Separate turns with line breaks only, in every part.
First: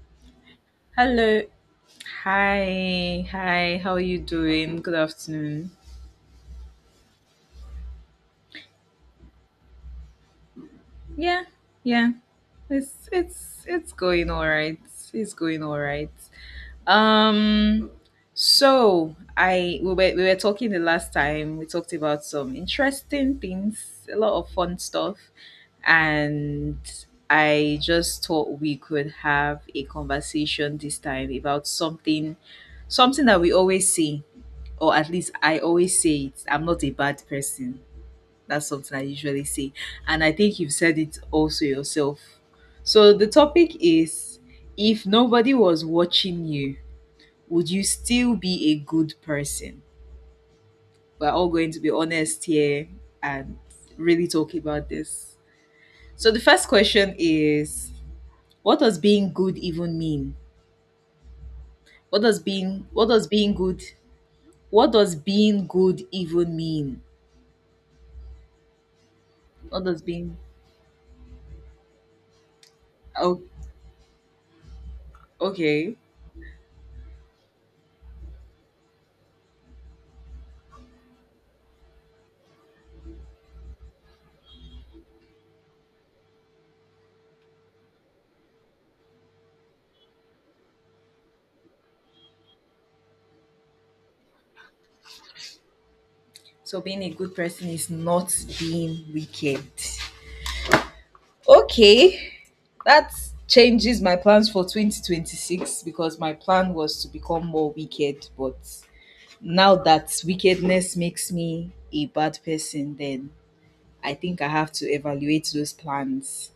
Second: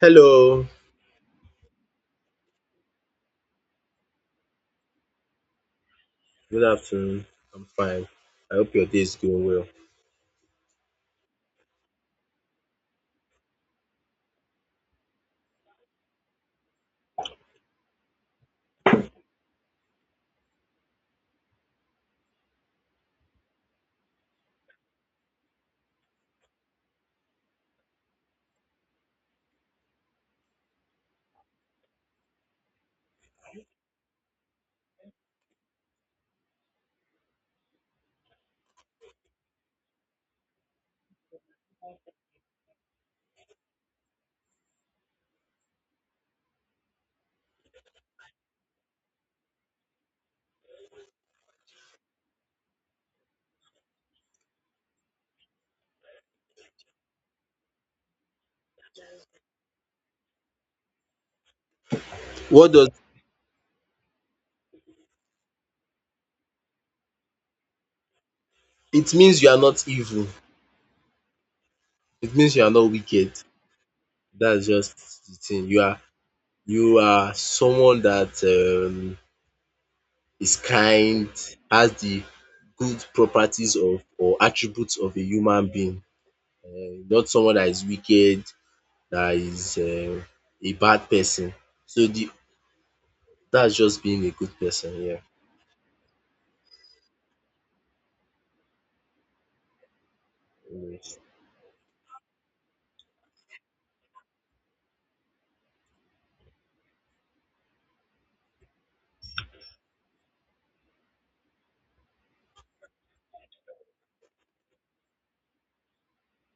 Hello,
Hello. Hi. Hi. How are you doing? Good afternoon.
good afternoon. I'm fine. I hope your day is going well.
Yeah. Yeah. It's going all right. It's going all right. Um so I we were talking the last time. We talked about some interesting things, a lot of fun stuff, and I just thought we could have a conversation this time about something something that we always see, or at least I always say it. I'm not a bad person. That's something I usually say. And I think you've said it also yourself. So the topic is, if nobody was watching you, would you still be a good person? We're all going to be honest here and really talk about this. So the first question is, what does being good even mean?
What does
What does being good what does being good even mean?
it means you are
What
not
does
evil.
being
It means you are not wicked.
oh
That's just the thing. You
Okay.
are you are someone that is kind, has the good properties of or attributes of a human being. Not someone that is wicked, that is a bad person. So the that's just being a good person,
So being a good person is not being wicked.
yeah.
Okay, that changes my plans for 2026 because my plan was to become more wicked, but now that wickedness makes me a bad person, then I think I have to evaluate those plans.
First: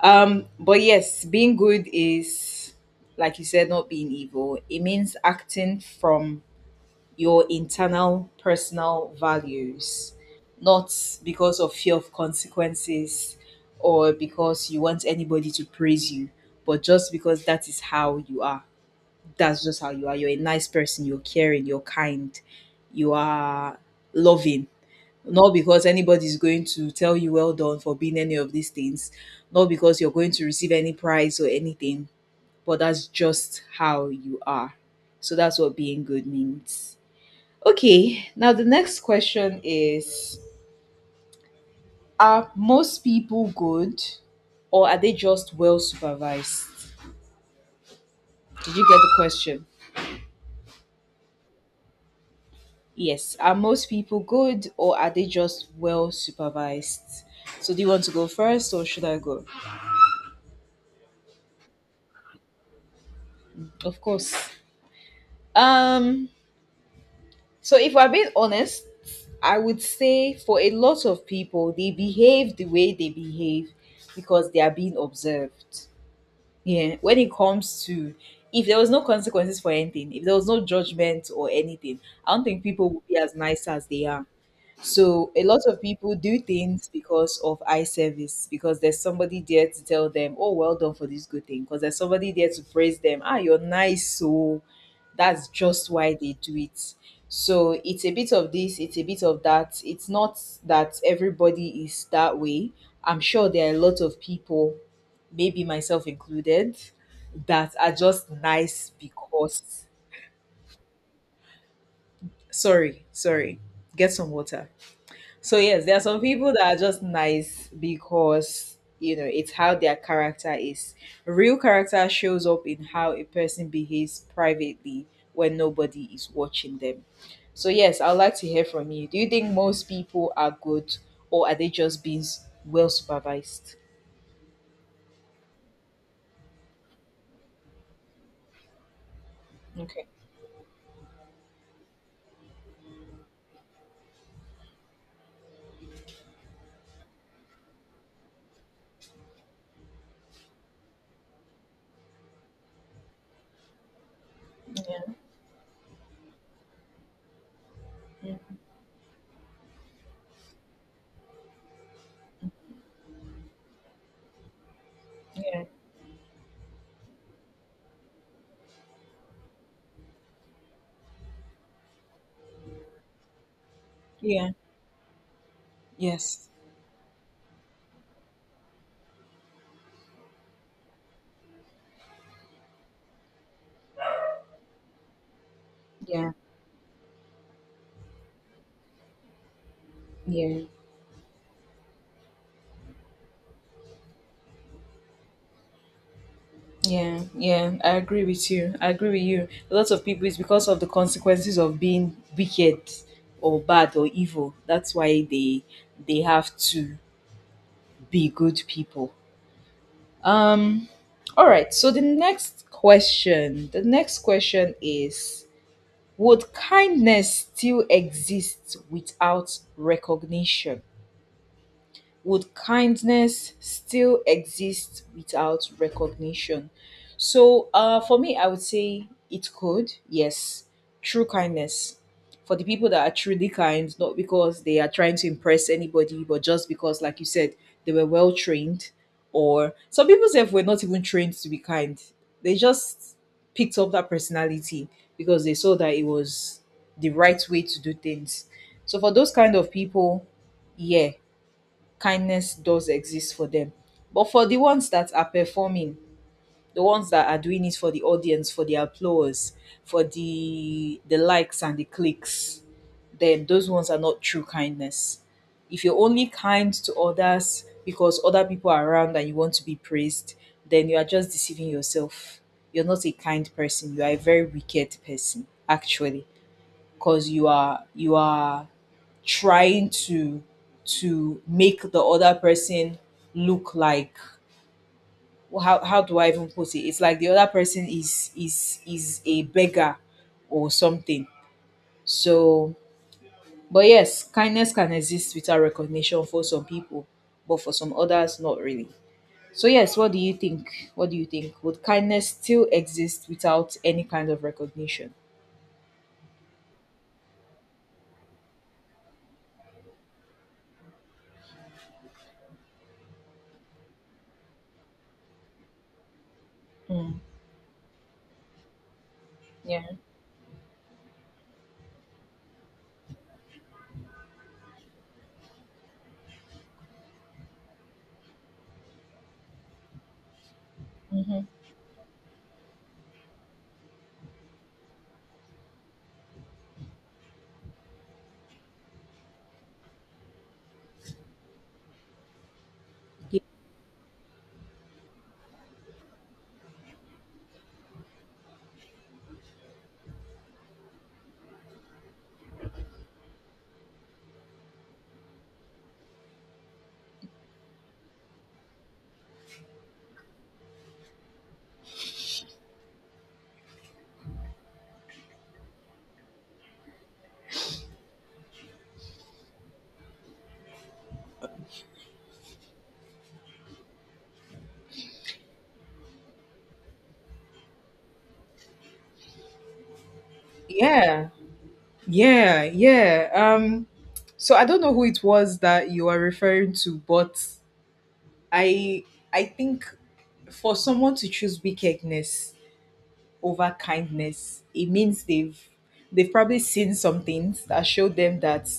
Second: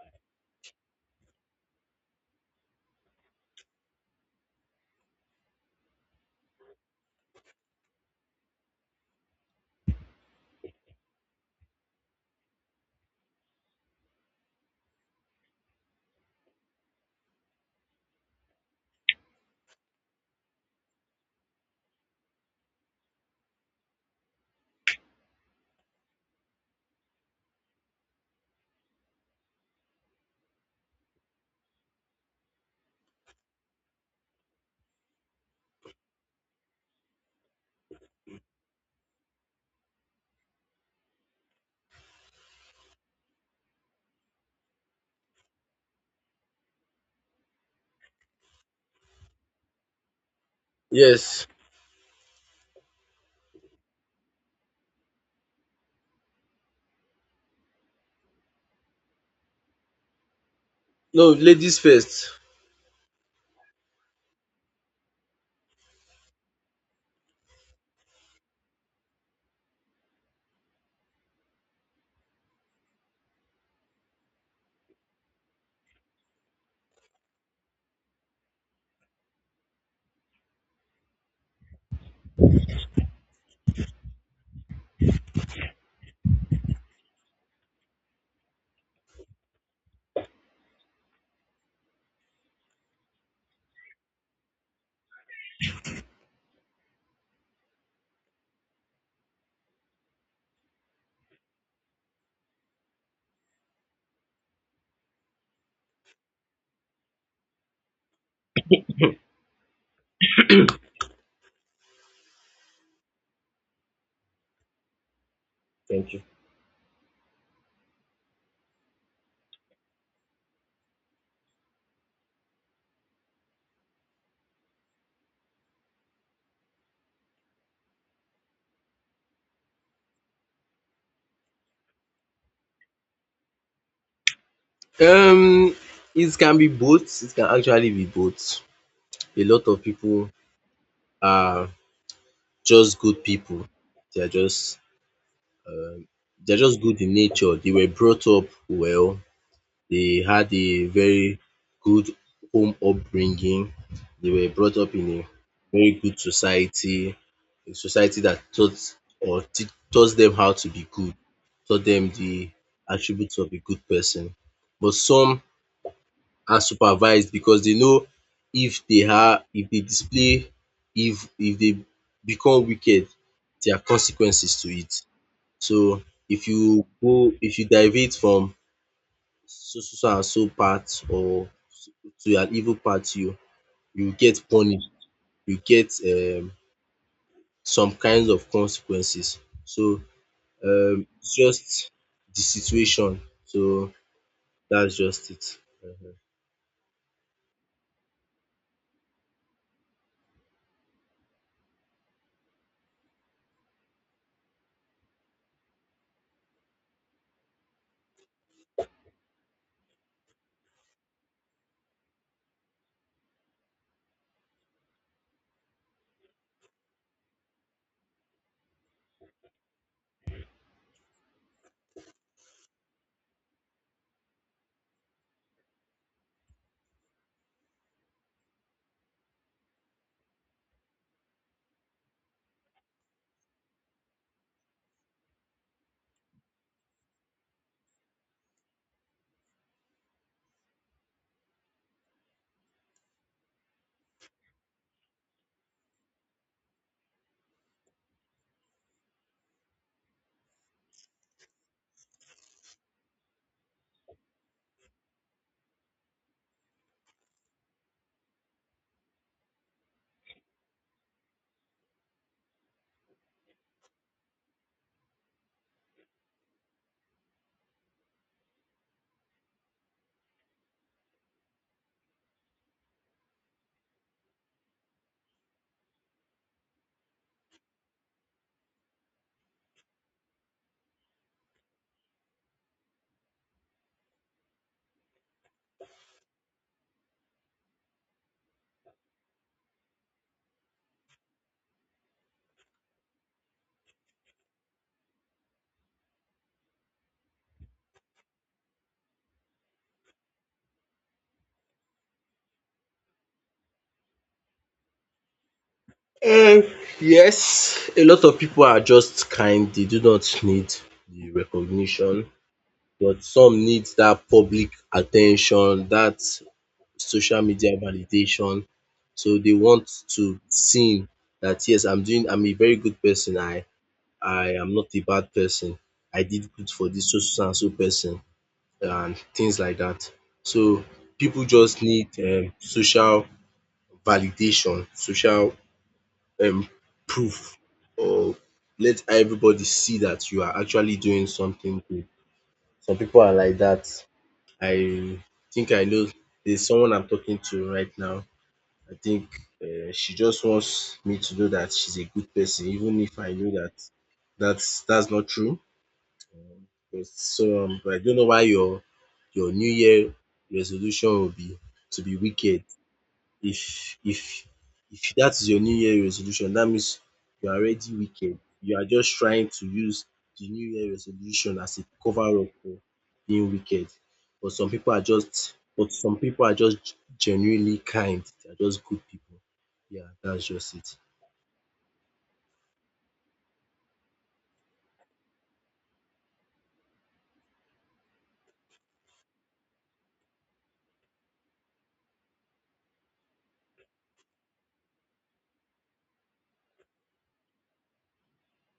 But yes, being good is, like you said, not being evil. It means acting from your internal personal values, not because of fear of consequences or because you want anybody to praise you, but just because that is how you are. That's just how you are. You're a nice person, you're caring, you're kind, you are loving. Not because anybody's going to tell you well done for being any of these things, not because you're going to receive any prize or anything, but that's just how you are. So that's what being good means. Okay, now the next question is, are most people good or are they just well supervised? Did you get the question?
Yes.
Yes, are most people good or are they just well supervised? So do you want to go first or should I go?
No, ladies first.
Of course. Um so if we're being honest, I would say for a lot of people they behave the way they behave because they are being observed. Yeah, when it comes to, if there was no consequences for anything, if there was no judgment or anything, I don't think people would be as nice as they are. So a lot of people do things because of eye service, because there's somebody there to tell them, "Oh, well done for this good thing," because there's somebody there to praise them. Ah, you're nice, so that's just why they do it. So it's a bit of this, it's a bit of that. It's not that everybody is that way. I'm sure there are a lot of people, maybe myself included, that are just nice because. Sorry, sorry. Get some water. So yes, there are
Thank
some
you.
people that are just nice because you know it's how their character is. Real character shows up in how a person behaves privately when nobody is watching them. So yes, I'd like to hear from you. Do you think most people are good or are they just being well supervised?
Um, it can be both. It can actually be both. A lot of
Okay.
people are just good people. They are just they are just good in nature. They were brought up well. They had a very good home upbringing. They were brought up
Yeah.
in a very good society, a society that taught or tea taught them how to be good, taught them the attributes of a good person. But some
Yeah.
are supervised because they know if they are if they display if they become wicked there are
Yeah.
consequences to it. So
Yes.
if you deviate from so and so path or to an evil path you get punished, you get
Yeah.
some kinds of consequences. So
Yeah.
it's just the situation, so that's just it.
Yeah, yeah, I agree with you. I agree with you. A lot of people, it's because of the consequences of being wicked or bad or evil. That's why they have to be good people. Um, all right. So the next question is, would kindness still exist without recognition? Would kindness still exist without recognition? So, for me, I would say it could, yes. True kindness for the people that are truly kind, not because they are trying to impress anybody, but just because, like you said, they were well trained, or some people say were not even trained to be kind. They just picked up that personality because they saw that it was the right way to do things. So for those kind of people, yeah, kindness does exist for them. But for the ones that are performing, the ones that are doing it for the audience, for the applause, for the likes and the clicks, then those ones are not true kindness. If you're only kind to others because other people are around and you want to be praised, then you are just deceiving yourself. You're not a kind person. You are a very wicked person, actually, because you are trying to make the other person look like, well, how do I even put it? It's like the other person is is a beggar or something. So, but yes, kindness can exist without recognition for some people, but for some others, not really. So yes, what do you think? What do you think? Would kindness still exist without any kind of recognition?
Um, yes, a lot of people are just kind. They do not need the recognition, but some need that public attention, that
Mm,
social media validation. So they
yeah.
want to seen that yes, I'm doing. I'm a very good person. I am not a bad person. I did good for this so so and so person and things like that. So
Hmm,
people just need social validation, social um proof or let everybody see that you are actually doing something good. Some people are like that. I think I know there's someone I'm talking to right now. I think she just wants me to know that she's a good person even if I know that that's not true. But I don't know why your new year resolution will be to be wicked. If if if that is your new year resolution, that means you are already wicked. You are just trying to use the new year resolution as a cover up for being wicked. But some people are just genuinely kind. They are just good people. Yeah, that's just it.
yeah. Yeah, yeah. So I don't know who it was that you are referring to, but I I think for someone to choose wickedness over kindness, it means they've probably seen some things that show them that,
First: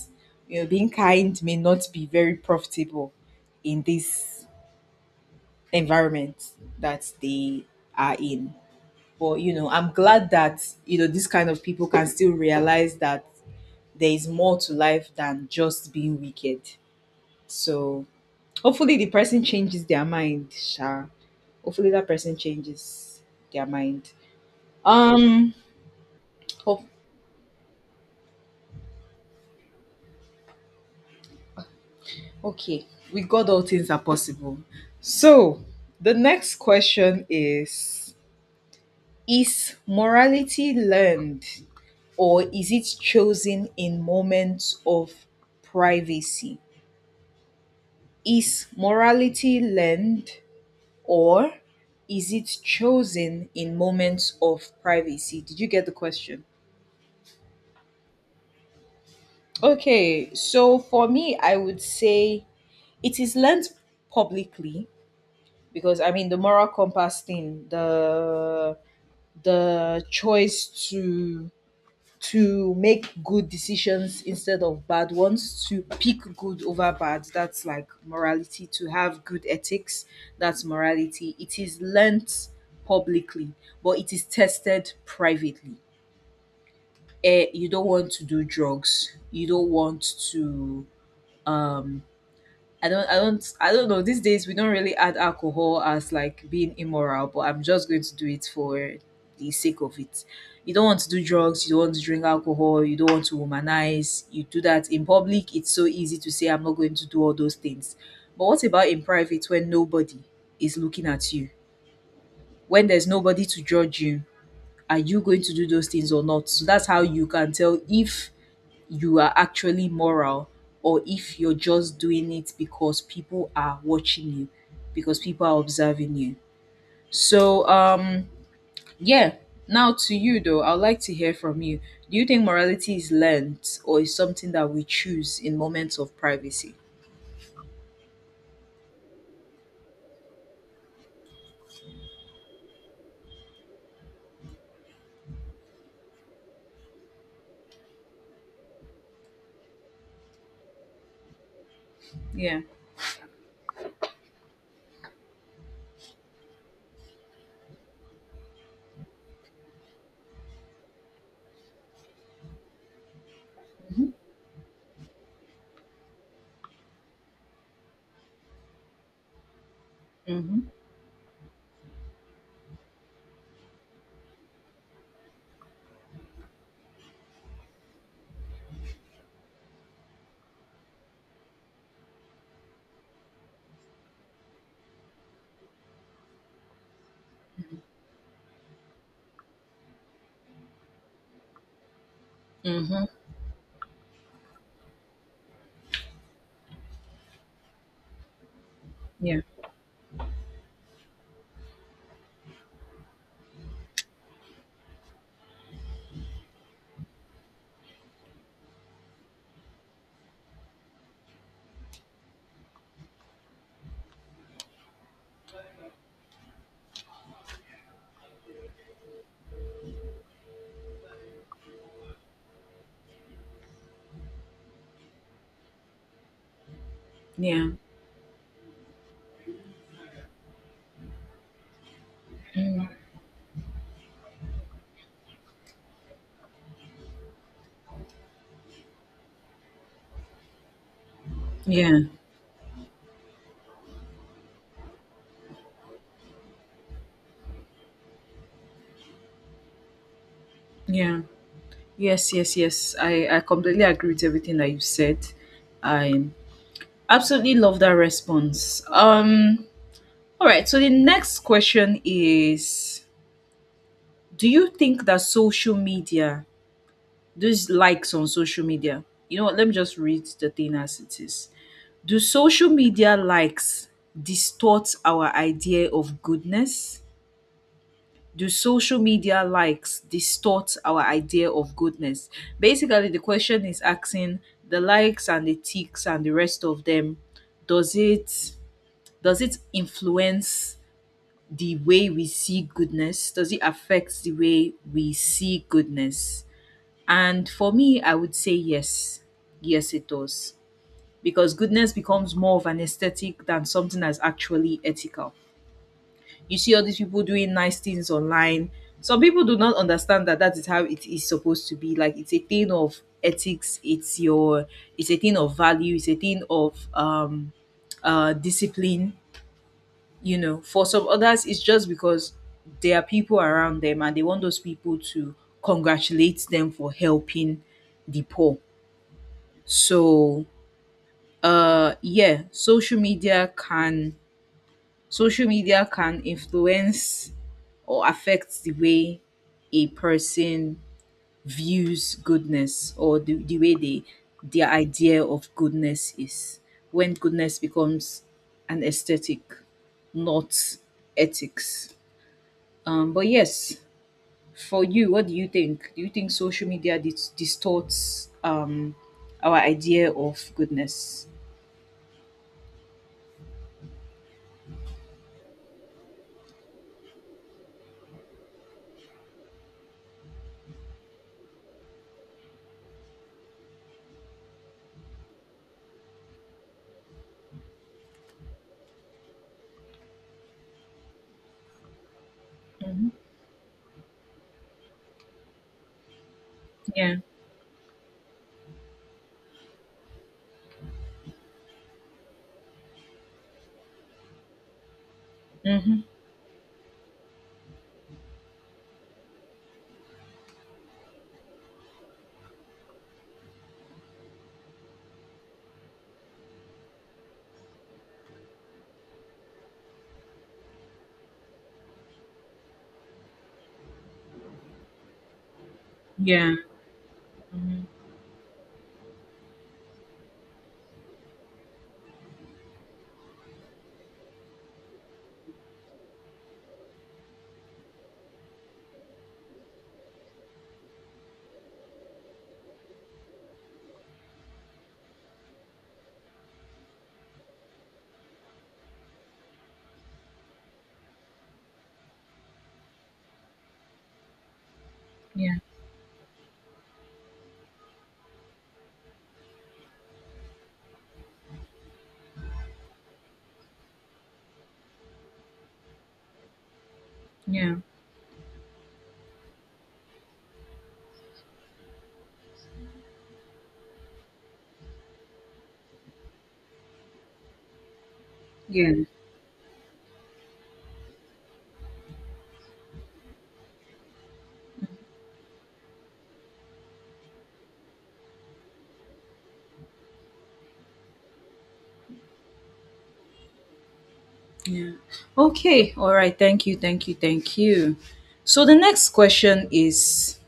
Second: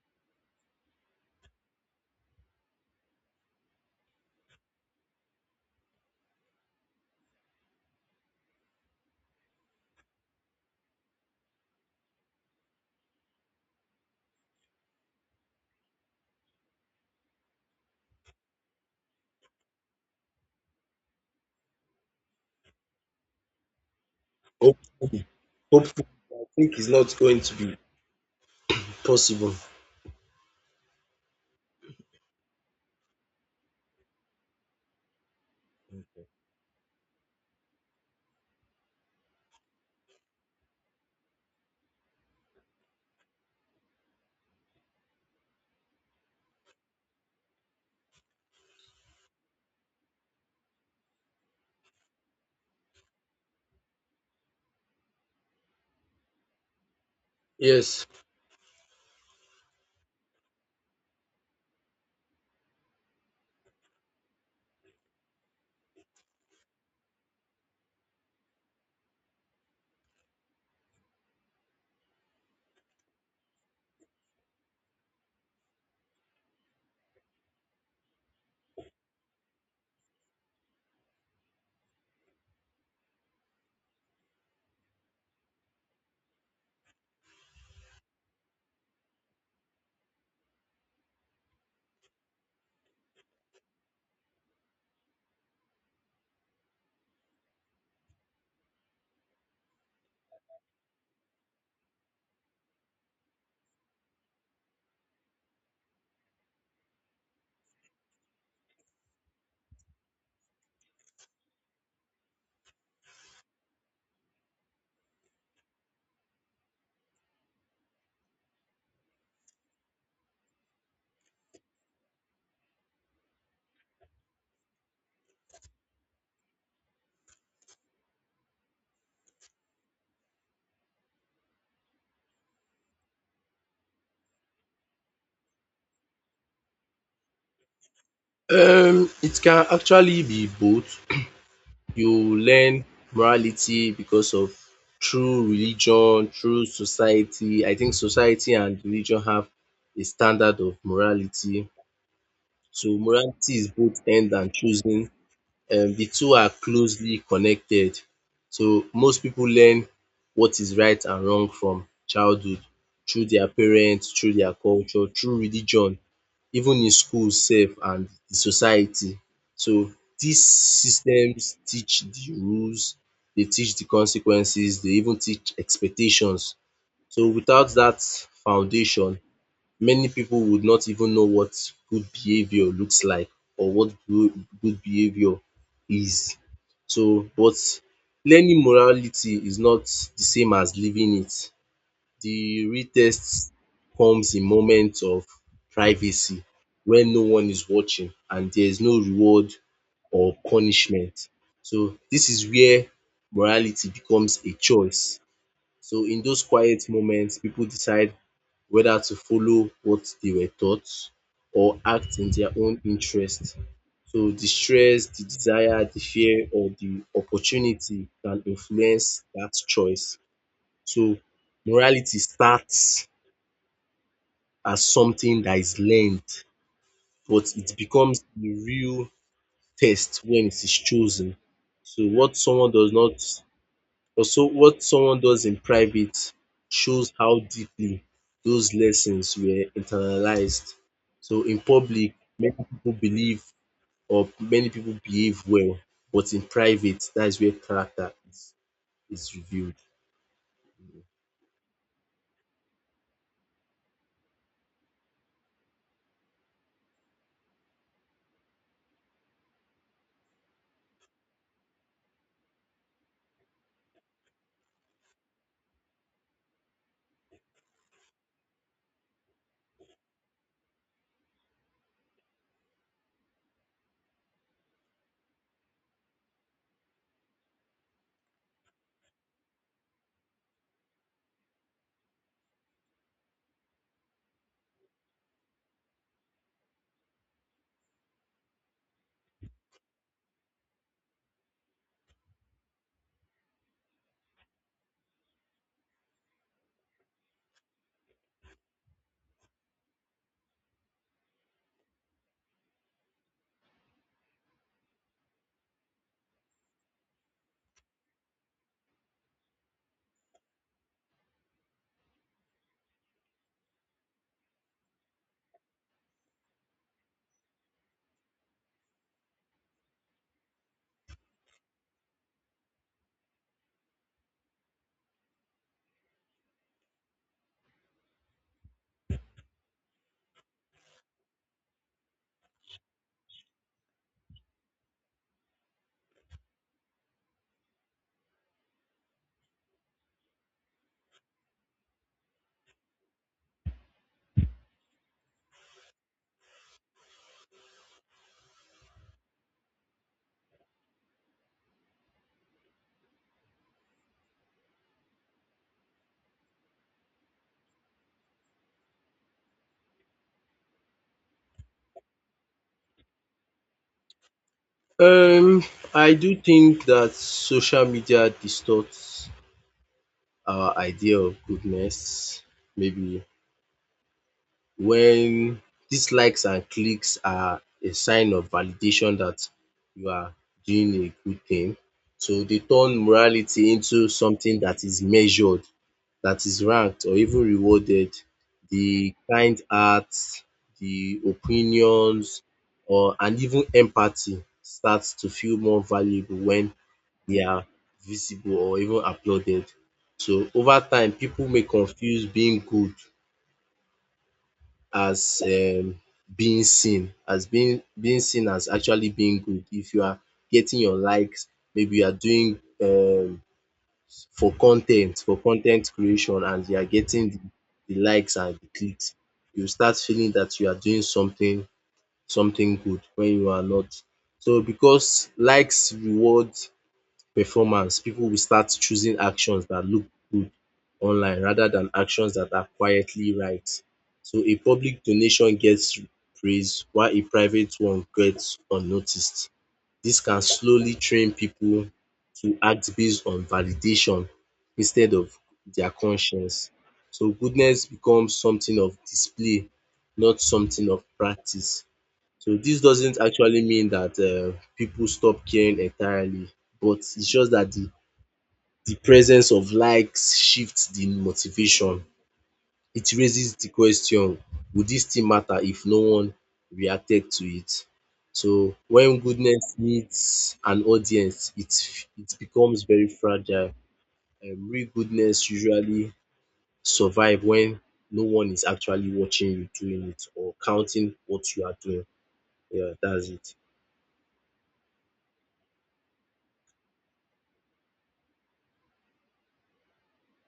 you know, being kind may not be very profitable in this environment that they are in. But you know, I'm glad that you know these kind of people can still realize that there is more to life than just being wicked. So hopefully the person changes their mind. Sha. Hopefully that person changes their mind.
Hopefully,
Um
hopefully, I think
hope
it's not going to be possible.
Okay. With God all things are possible. So the next question is morality learned or is it chosen in moments of privacy? Is morality learned or is it chosen in moments of privacy? Did you get the question?
Yes.
Okay, so for me, I would say it is learned publicly, because I mean the moral compass thing, the choice to make good decisions instead of bad ones, to pick good over bad. That's like morality. To have good ethics, that's morality. It is learnt publicly, but it is tested privately. Eh, you don't want to do drugs. You don't want to um I don't I don't I don't know. These days we don't really add alcohol as like being immoral, but I'm just going to do it for the sake of it. You don't want to do drugs, you don't want to drink alcohol, you don't want to womanize, you do that in public, it's so easy to say I'm not going to do all those things. But what about in private when nobody is looking at you? When there's nobody to judge you, are you going to do those things or not? So that's how you can tell if you are actually moral or if you're just doing it because people are watching you, because people are observing you. So, yeah. Now to you though, I'd like to hear from you. Do you think morality is learned or is something that we choose in moments of privacy?
It can actually be both. You learn morality because of through religion, through society. I think society and religion have a standard of morality.
Yeah.
So morality is both end and choosing. The two are closely connected. So most pipu learn what is right and wrong from childhood through their
Mm-hmm.
parents, through their culture, through religion, even in school sef and the society. So dis
Mm-hmm.
systems teach the rules, dey teach the consequences, dey even teach expectations. So without dat foundation, many people would not even know what good behavior looks like or what good behavior is. So but learning morality is not the same as living it. The real
Mm-hmm.
test comes in moments of privacy when no one is watching and there is no
Yeah.
reward or punishment. So this is where morality becomes a choice, so in those quiet moments, people decide whether to follow what they were taught or act in their own interest. So the stress, the desire, the fear, or the opportunity can influence that choice. So morality starts as something that is learned, but
Yeah.
it becomes the real test when it is chosen. So what someone does not also, what someone does in private shows how deeply those lessons were internalized. So in
Yeah.
public, many people behave well, but in private, that is where character is revealed.
Yeah. Yes, yes, yes. I completely agree with everything that you said. I absolutely love that response. All right. So the next question is, do you think that social media, those likes on social media, you know what? Let me just read the thing as it is. Do social media likes distort our idea of goodness? Do social media likes distort our idea of goodness? Basically, the question is asking, the likes and the ticks and the rest of them, does it does it influence the way we see goodness? Does it affect the way we see goodness? And for me, I would say yes. Yes, it does. Because goodness becomes more of an aesthetic than something that's actually ethical. You see all these people doing nice things online. Some people do not understand that that is how it is supposed to be. Like it's a thing of ethics. It's your. It's a thing of value. It's a thing of discipline. You know, for some others it's just because there are people around them and they want those people to congratulate them for helping the poor. So, yeah, social media can influence or affect the way a person views goodness, or the way they their idea of goodness is, when goodness becomes an aesthetic, not ethics. But yes, for you, what do you think? Do you think social media distorts, our idea of goodness?
Um, I do think that social media distorts our idea of goodness, maybe when these likes and clicks are a sign of validation that you are doing a good thing. So they turn
Hmm.
morality into something that is measured, that is ranked or
Yeah.
even rewarded. The kind acts, the opinions or and even empathy starts to feel more
Mm-hmm.
valuable when they are visible or even applauded. So over time, people may confuse being good as being seen, as being seen as actually being good. If you are getting your likes, maybe you are doing for con ten t, for con ten t creation
Yeah.
and you are getting
Hmm.
the likes and the clicks, you start feeling that you are doing something good when you are not. So because likes reward performance, people will start choosing actions that look good online rather than actions that are quietly right. So a public donation gets praise while a private one gets unnoticed. This can slowly train people to act based on validation instead of
Yeah.
their conscience. So goodness becomes something of display, not something of practice. So this doesn't actually mean that people stop caring entirely, but it's just that
Yeah.
the presence of likes shifts the motivation. It raises the question, would this still matter if no one reacted to it? So
Yeah,
when goodness needs an audience, it becomes very fragile. Real goodness usually survive when no one is actually watching you doing it or counting what you are doing. Yeah, that's it.
yeah. Okay, all right. Thank you, thank you, thank you. So the next question is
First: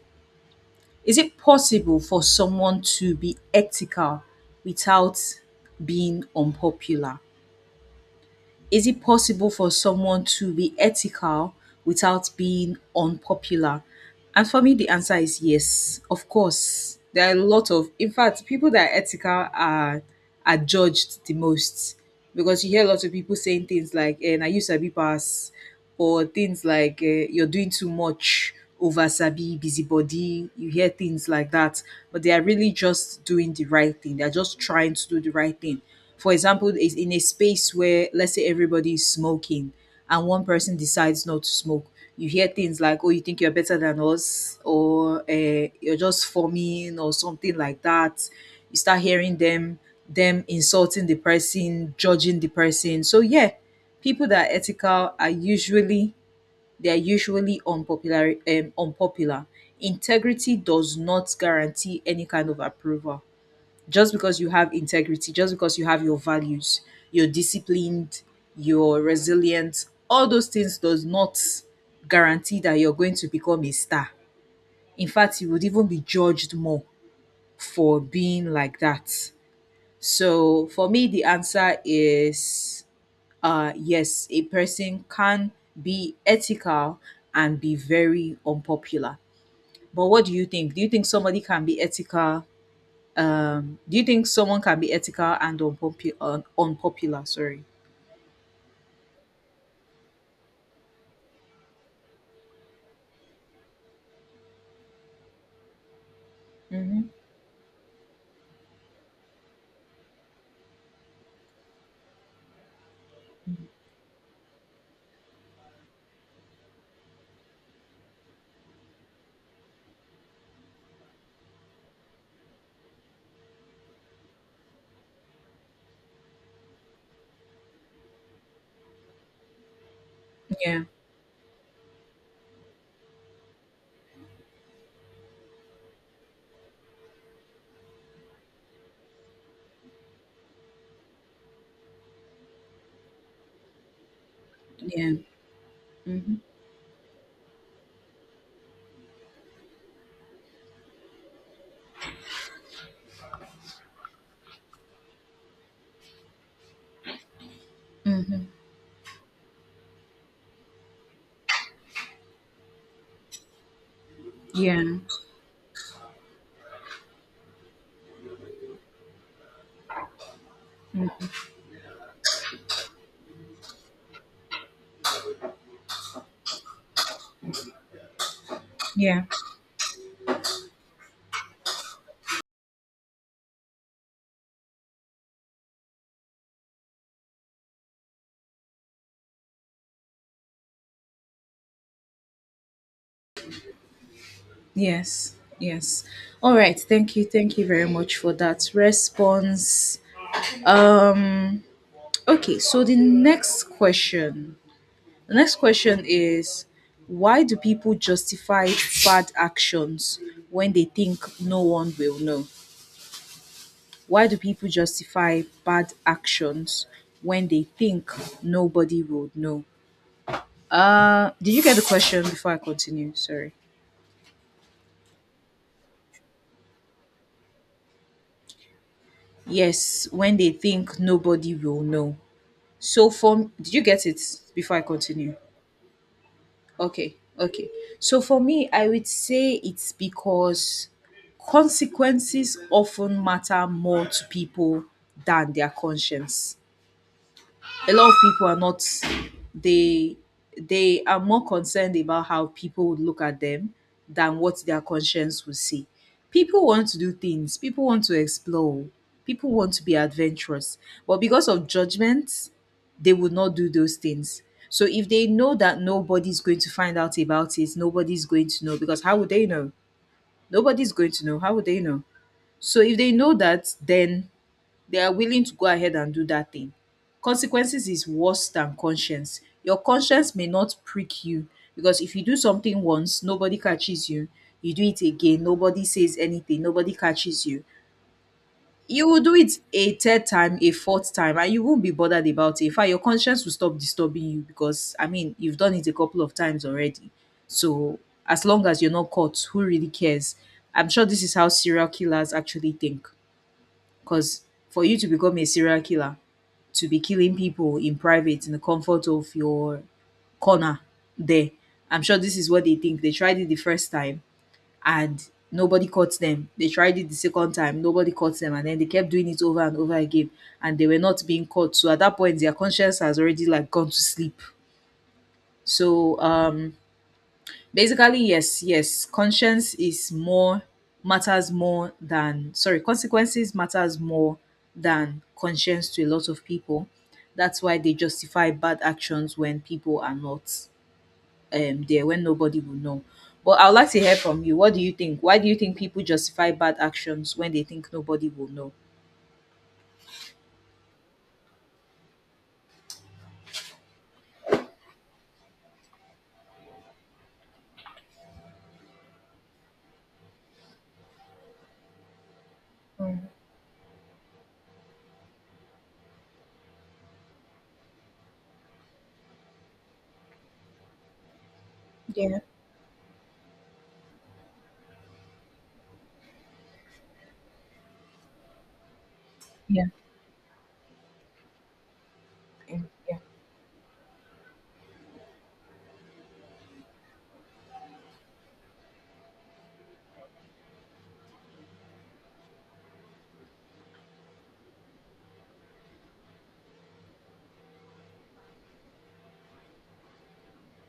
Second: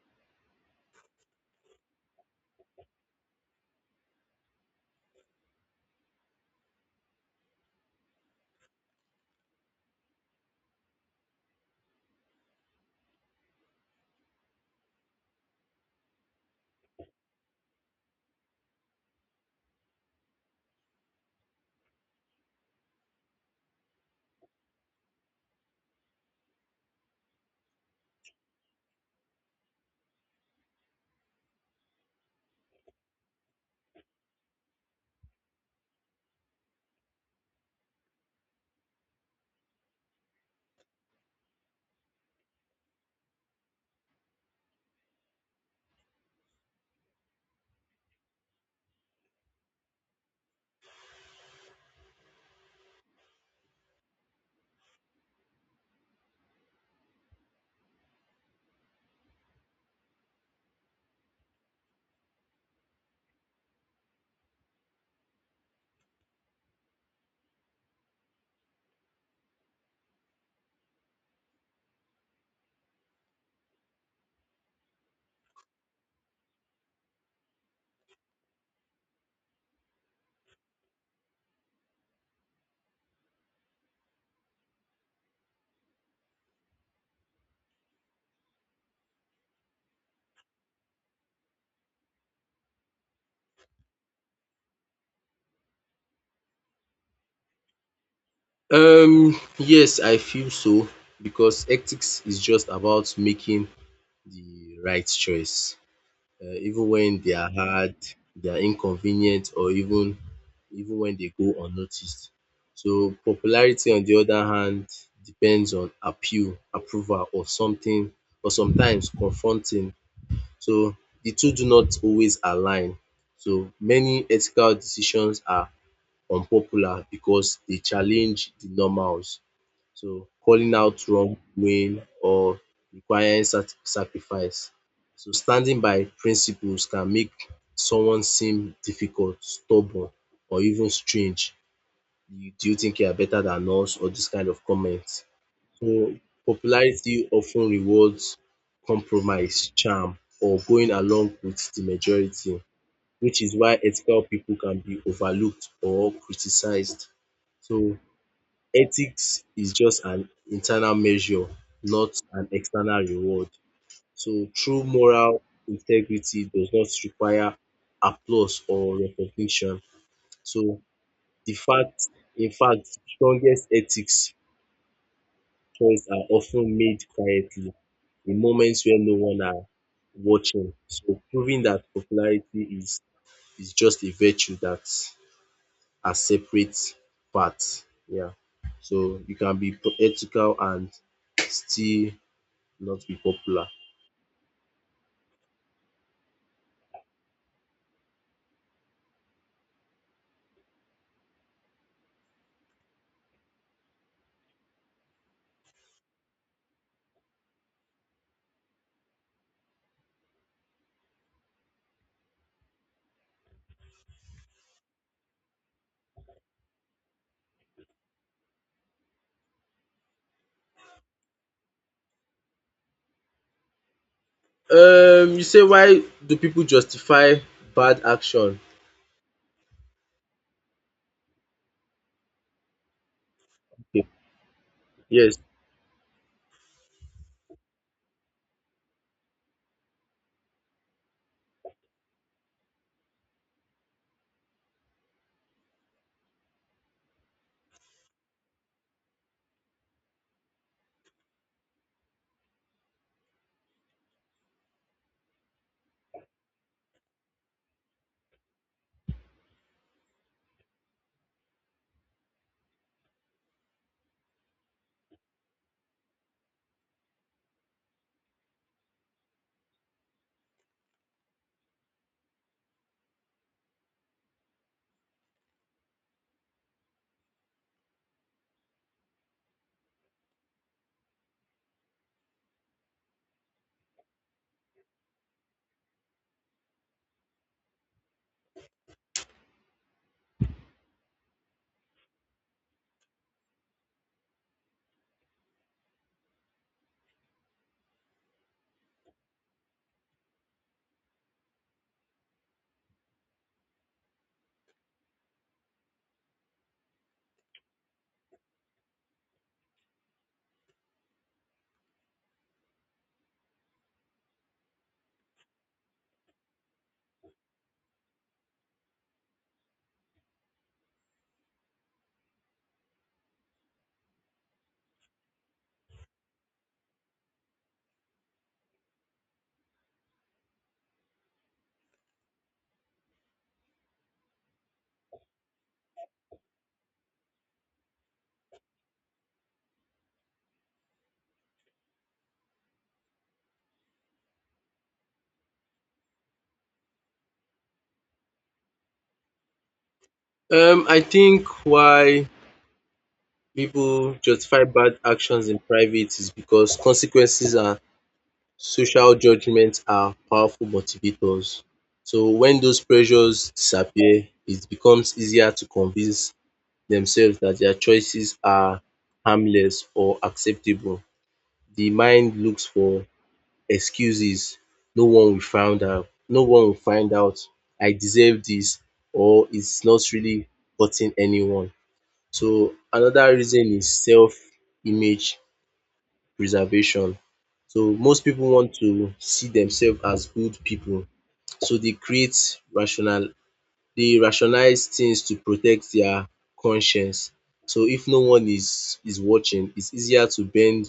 Is it possible for someone to be ethical without being unpopular? Is it possible for someone to be ethical without being unpopular? And for me, the answer is yes, of course. There are a lot of, in fact, people that are ethical are judged the most because you hear a lot of people saying things like "na you sabi pass," or things like "you're doing too much." Over sabi, busybody, you hear things like that, but they are really just doing the right thing. They're just trying to do the right thing. For example, is in a space where let's say everybody is smoking and one person decides not to smoke, you hear things like, "Oh, you think you're better than us," or "You're just forming," or something like that. You start hearing them insulting the person, judging the person. So yeah, people that are ethical are usually they are usually unpopular. Integrity does not guarantee any kind of approval. Just because you have integrity, just because you have your values, you're disciplined, you're resilient, all those things does not guarantee that you're going to become a star. In fact, you would even be judged more for being like that. So for me, the answer is yes, a person can be ethical and be very unpopular. But what do you think? Do you think somebody can be ethical do you think someone can be ethical and unpopular? Sorry.
Yes, I feel so because ethics is just about making the right choice, even
Mm-hmm.
when they are hard, they are inconvenient, or even when they go unnoticed. So popularity, on the other hand, depends on appeal, approval, or something, or sometimes confronting. So the two do not always align. So many ethical decisions are unpopular because they challenge the normals. So calling
Yeah.
out wrong doing or requiring sacrifice. So standing by principles can make someone seem difficult, stubborn or even strange. You- Do you think you are better than us? Or this kind of
Yeah.
comments. So
Mm-hmm.
popularity often rewards compromise, charm or going along with the majority which is why ethical people can be overlooked or criticised. So
Mm-hmm.
ethics is just an internal measure, not an external reward. So
Yeah.
true moral integrity does not require applause or recognition. So
Mm.
the fact, in fact, strongest ethics choices are often made quietly in moments where no
Yeah.
one are watching. So proving that popularity is just a virtue that as separate parts. Yeah. So you can be ethical and still not be popular.
Yes. Yes. All right. Thank you. Thank you very much for that response. Um. Okay. So the next question. The next question is, why do people justify bad actions when they think no one will know? Why do people justify bad actions when they think nobody would know? Did you get the question before I continue? Sorry.
You say why do people justify bad action?
Yes, when they think nobody will know. So for did you get
Okay,
it before I continue?
yes.
Okay, okay. So for me, I would say it's because consequences often matter more to people than their conscience. A lot of people are not they they are more concerned about how people would look at them than what their conscience will say. People want to do things, people want to explore, people want to be adventurous, but because of judgment, they would not do those things. So if they know that nobody's going to find out about it, nobody's going to know, because how would they know? Nobody's going to know. How would they know? So if they know that, then they are willing to go ahead and do that thing. Consequences is worse than conscience. Your conscience may not prick you because if you do something once, nobody catches you. You do it again, nobody says anything, nobody catches you. You will do it a third time, a fourth time, and you won't be bothered about it. In fact, your conscience will stop disturbing you because, I mean, you've done it a couple of times already. So, as long as you're not caught, who really cares? I'm sure this is how serial killers actually think. Because for you to become a serial killer, to be killing people in private in the comfort of your corner there. I'm sure this is what they think. They tried it the first time and nobody caught them. They tried it the second time, nobody caught them, and then they kept doing it over and over again and they were not being caught. So at that point their conscience has already like gone to sleep. So um Basically, yes, yes. Conscience is more matters more than sorry, consequences matters more than conscience to a lot of people. That's why they justify bad actions when people are not there, when nobody will know. But I would like to hear from you. What do you think? Why do you think people justify bad actions when they think nobody will know?
I think why people justify bad actions in private is because consequences and social judgment are powerful motivators. So when those
Mm,
pressures disappear, it becomes easier to convince themselves that their choices are harmless or acceptable. The mind
yeah,
looks for excuses. No one will find out. No one will find out. I deserve this or it's
yeah.
not really hurting anyone. So
Yeah, yeah.
another reason is self-image preservation. So most people want to see themselves as good people. So they create rational dey rationalize things to protect their conscience. So if no one is watching, it's easier to bend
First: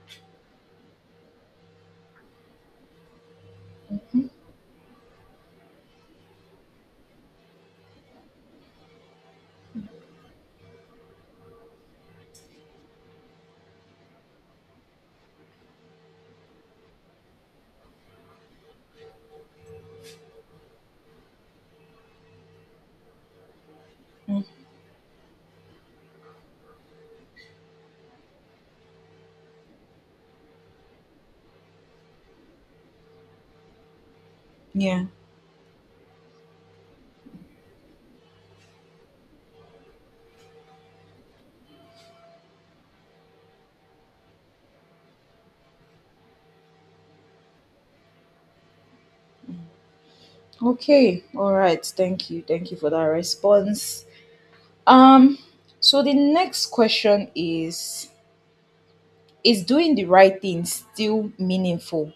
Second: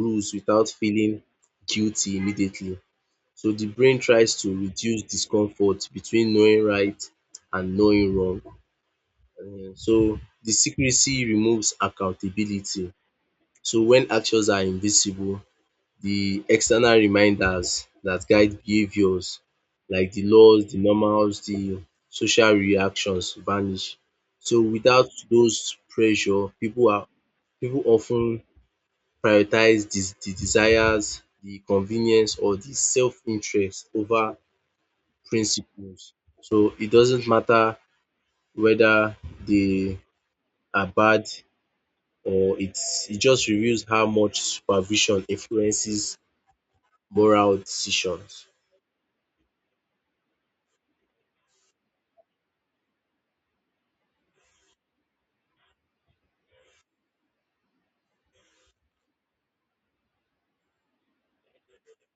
rules without feeling guilty immediately. So the brain tries to reduce discomfort between knowing right and knowing wrong. So the secrecy removes accountability. So when actions are invisible, the external reminders that guide behaviors like the laws, the normals, the social reactions vanish. So without those pressure, people often prioritize des the desires, the convenience or the self-interest over
Yeah.
principles. So it doesn't matter whether they are bad or it just reveals how much supervision influences moral decisions.
Okay. All right. Thank you. Thank you for that response. Um, so the next question is doing the right thing still meaningful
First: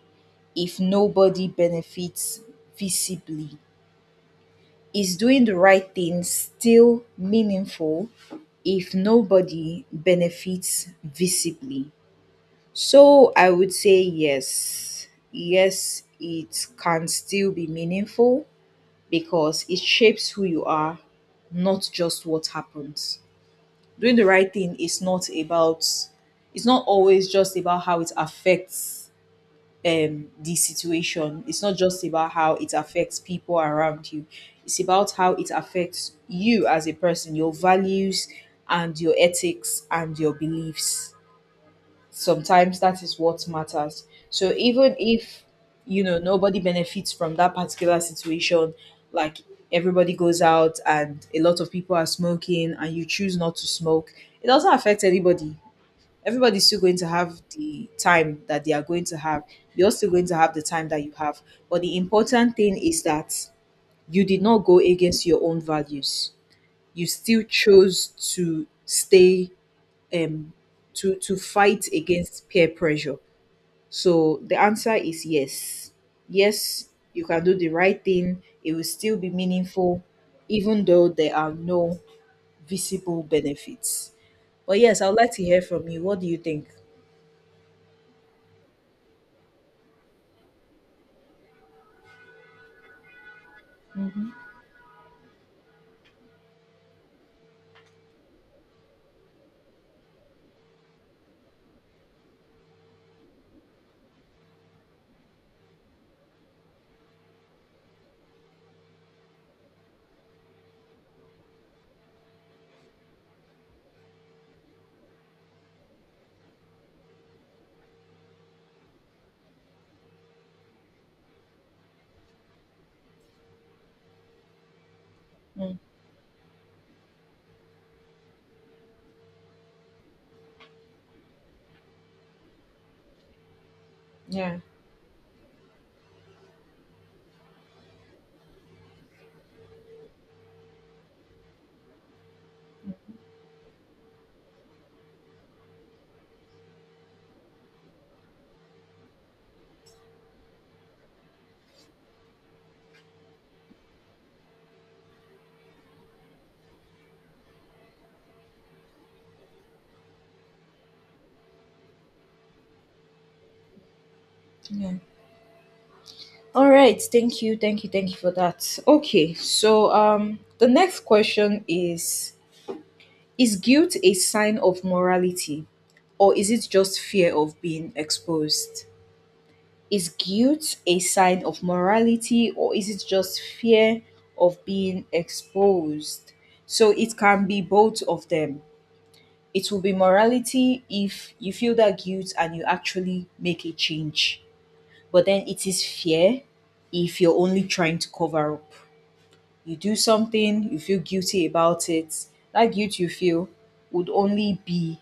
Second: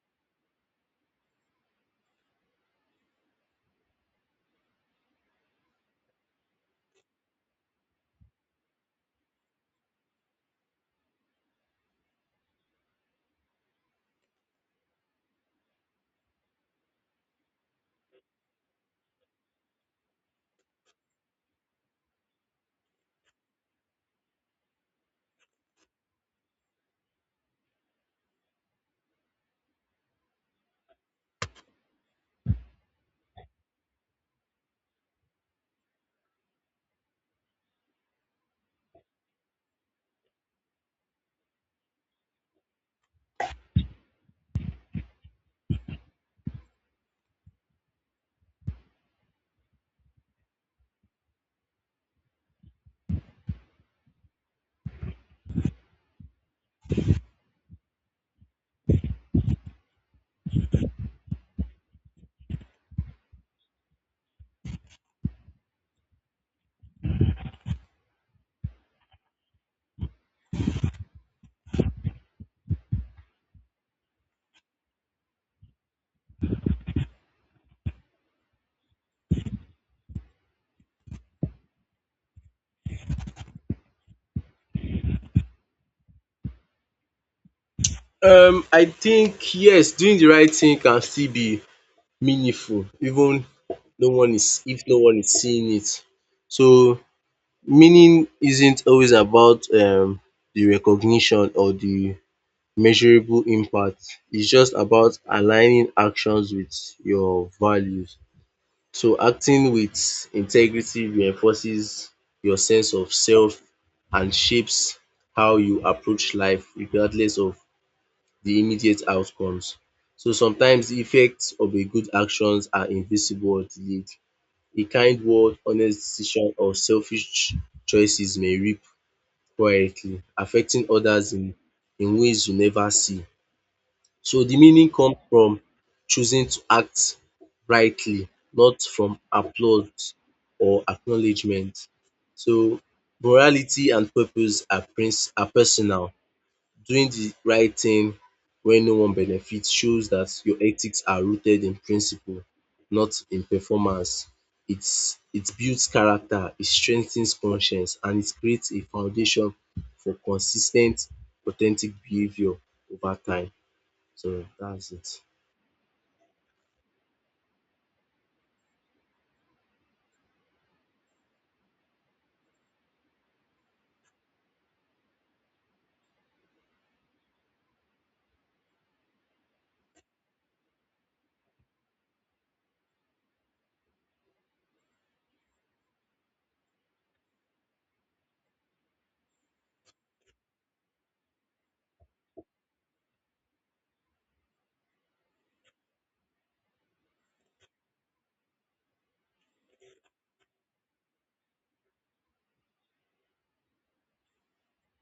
if nobody benefits visibly? Is doing the right thing still meaningful if nobody benefits visibly? So I would say yes. Yes, it can still be meaningful because it shapes who you are, not just what happens. Doing the right thing is not about it's not always just about how it affects the situation, it's not just about how it affects people around you, it's about how it affects you as a person, your values and your ethics and your beliefs. Sometimes that is what matters. So even if you know nobody benefits from that particular situation, like everybody goes out and a lot of people are smoking and you choose not to smoke, it doesn't affect anybody. Everybody's still going to have the time that they are going to have. You're still going to have the time that you have. But the important thing is that you did not go against your own values. You still chose to stay um to fight against peer pressure. So the answer is yes. Yes, you can do the right thing, it will still be meaningful, even though there are no visible benefits. But yes, I would like to hear from you. What do you think?
I think yes, doing the right thing can still be meaningful even no one
Hmm.
is if no one is seeing it. So meaning isn't always about the recognition or the measurable impact, it's just about aligning actions with your values. So acting with integrity reinforces your sense of self and shapes how you approach life regardless of the immediate outcomes. So sometimes the effects of a good actions are invisible or delayed. A kind word,
Mm,
honest decision or selfish choices may reap quietly, affecting others in ways you never see. So
yeah,
the meaning comes from choosing to act rightly, not from applause or acknowledgement. So morality and purpose are are personal. Doing the right thing when no one benefits shows that your ethics are rooted in principle, not in performance. It builds character, it strengthens conscience and it creates a foundation for consistent, authentic behaviour over time. So that's
yeah.
it.
All right. Thank you. Thank you. Thank you for that. Okay. So, the next question is guilt a sign of morality or is it just fear of being exposed? Is guilt a sign of morality or is it just fear of being exposed? So it can be both of them. It will be morality if you feel that guilt and you actually make a change. But then it is fear if you're only trying to cover up. You do something, you feel guilty about it. That guilt you feel would only be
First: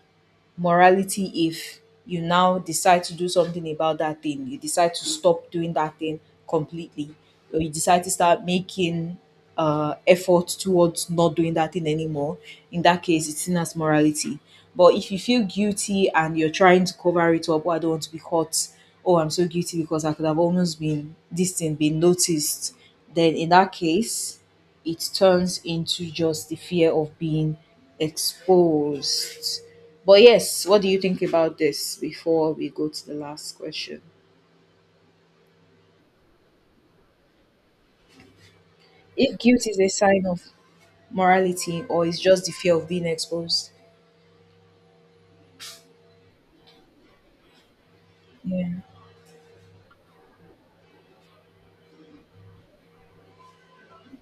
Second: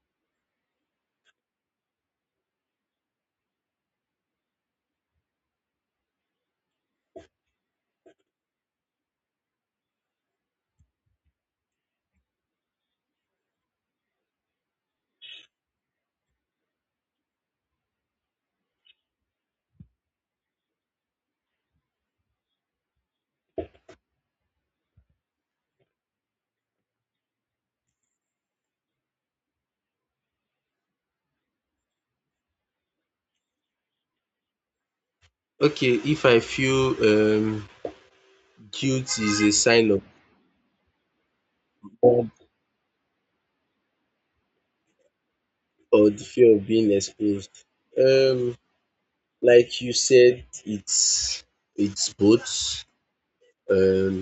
morality if you now decide to do something about that thing. You decide to stop doing that thing completely, or you decide to start making effort towards not doing that thing anymore. In that case, it's seen as morality. But if you feel guilty and you're trying to cover it up, oh, I don't want to be caught. Oh, I'm so guilty because I could have almost been this thing been noticed. Then in that case, it turns into just the fear of being exposed. But yes, what do you think about this before we go to the last question?
Okay, if I feel guilt
If
is a
guilt is a
sign of
sign of morality or is
love
just the fear of being exposed?
or the fear of being exposed. Um
Yeah.
like you said, it's both. um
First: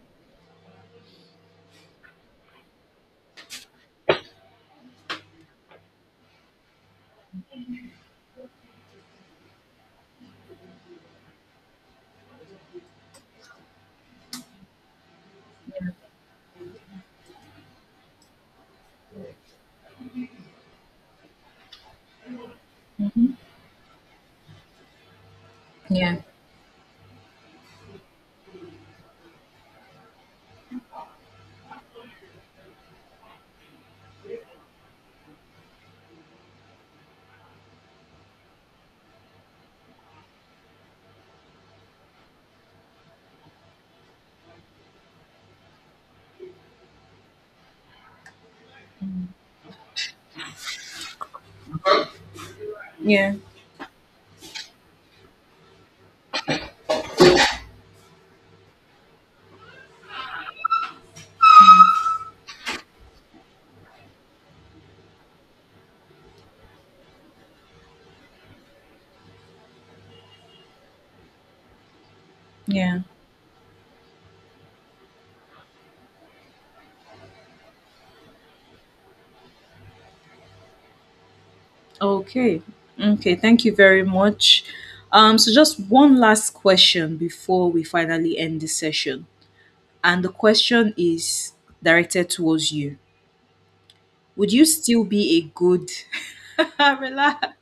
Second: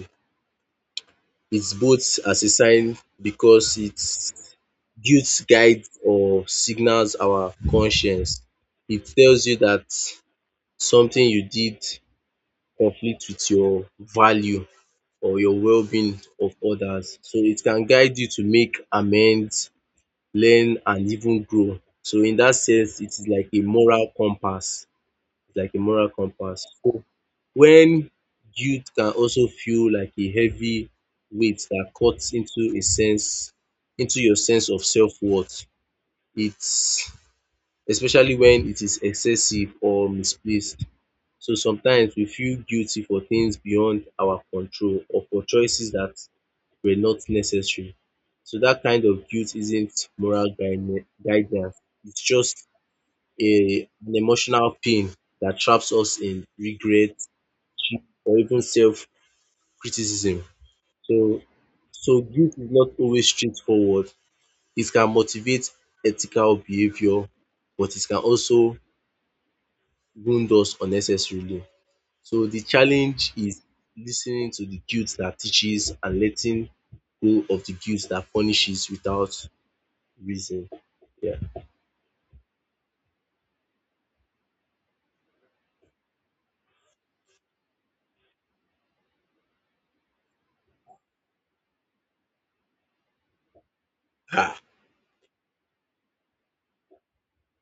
It's both as a sign because it's guilt guides or signals our conscience. It tells you that something you did conflict with your value or your well-being of others. So it can guide you to make amends, learn and even grow. So in that sense, it is like a moral compass. It's like a moral
Yeah.
compass. When guilt can also feel like a heavy weight that cuts into your sense of self-worth, it's especially when it is excessive or misplaced. So sometimes we feel guilty for things beyond our control or for choices that were not necessary. So that kind of guilt isn't guidance, it's just
Yeah.
a an emotional pain that traps us in regret or even self-criticism. So so guilt is not always straightforward. It can motivate ethical behavior, but it can also wound us unnecessarily. So the
Yeah.
challenge is listening to the guilt that teaches and letting go of the guilt that punishes without reason. Yeah.
Okay. Okay. Thank you very much. So just one last question before we finally end this session. And the question is directed towards you. Would
Ah,
you still be a good relax.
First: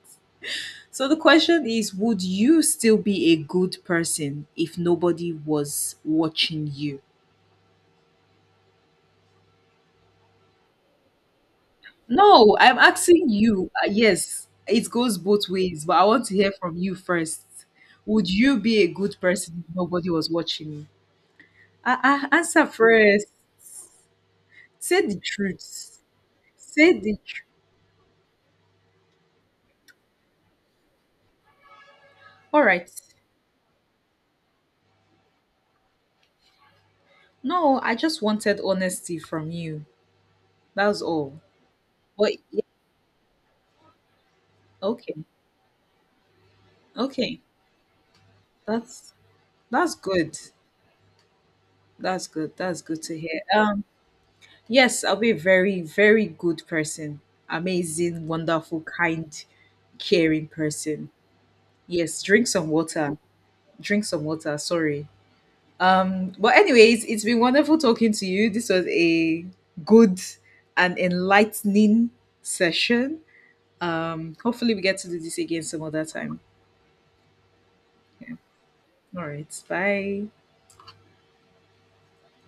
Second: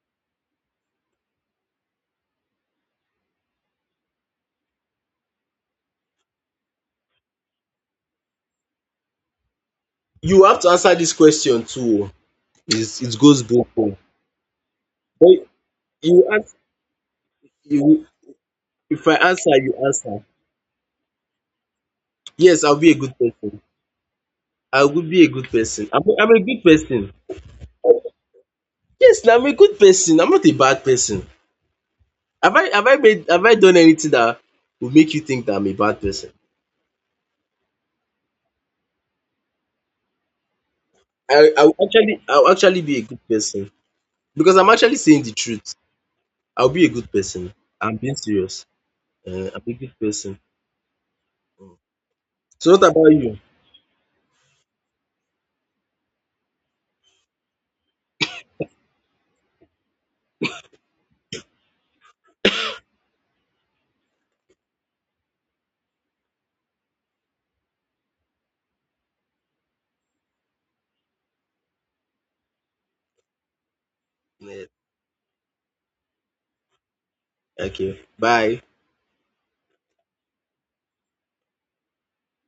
So the question is, would you still be a good person if nobody was watching you?
you have to answer this question too.
No, I'm
It's, it
asking
goes both
you.
ways.
Yes, it goes
But
both ways, but I want
you
to hear
ask,
from you first.
you,
Would you be a
if
good
I answer,
person if
you
nobody
answer.
was watching you?
Yes,
Answer
I'll be a good
first.
person. I will
Say the
be a good person.
truth.
I'm a good
Say
person.
the truth.
Yes, na I'm a good person. I'm not a bad person. Have
All
I have
right.
I made have I done anything that would make you think that I'm a bad person?
No, I just wanted honesty from you. That's all. But
I will
yeah,
actually be a good person because I'm actually saying
okay.
the truth. I'll be a good
Okay.
person. I'm being serious.
That's
Eh, I'm a good
that's good.
person.
That's good.
So
That's
what
good
about
to
you?
hear. Yes, I'll be a very, very good person. Amazing, wonderful, kind, caring person. Yes, drink some water. Drink some water. Sorry. But anyways, it's been wonderful talking to you. This was a good and enlightening session.
Eh,
Hopefully we get to do this again some other time.
okay.
Yeah.
Bye.
All right. Bye.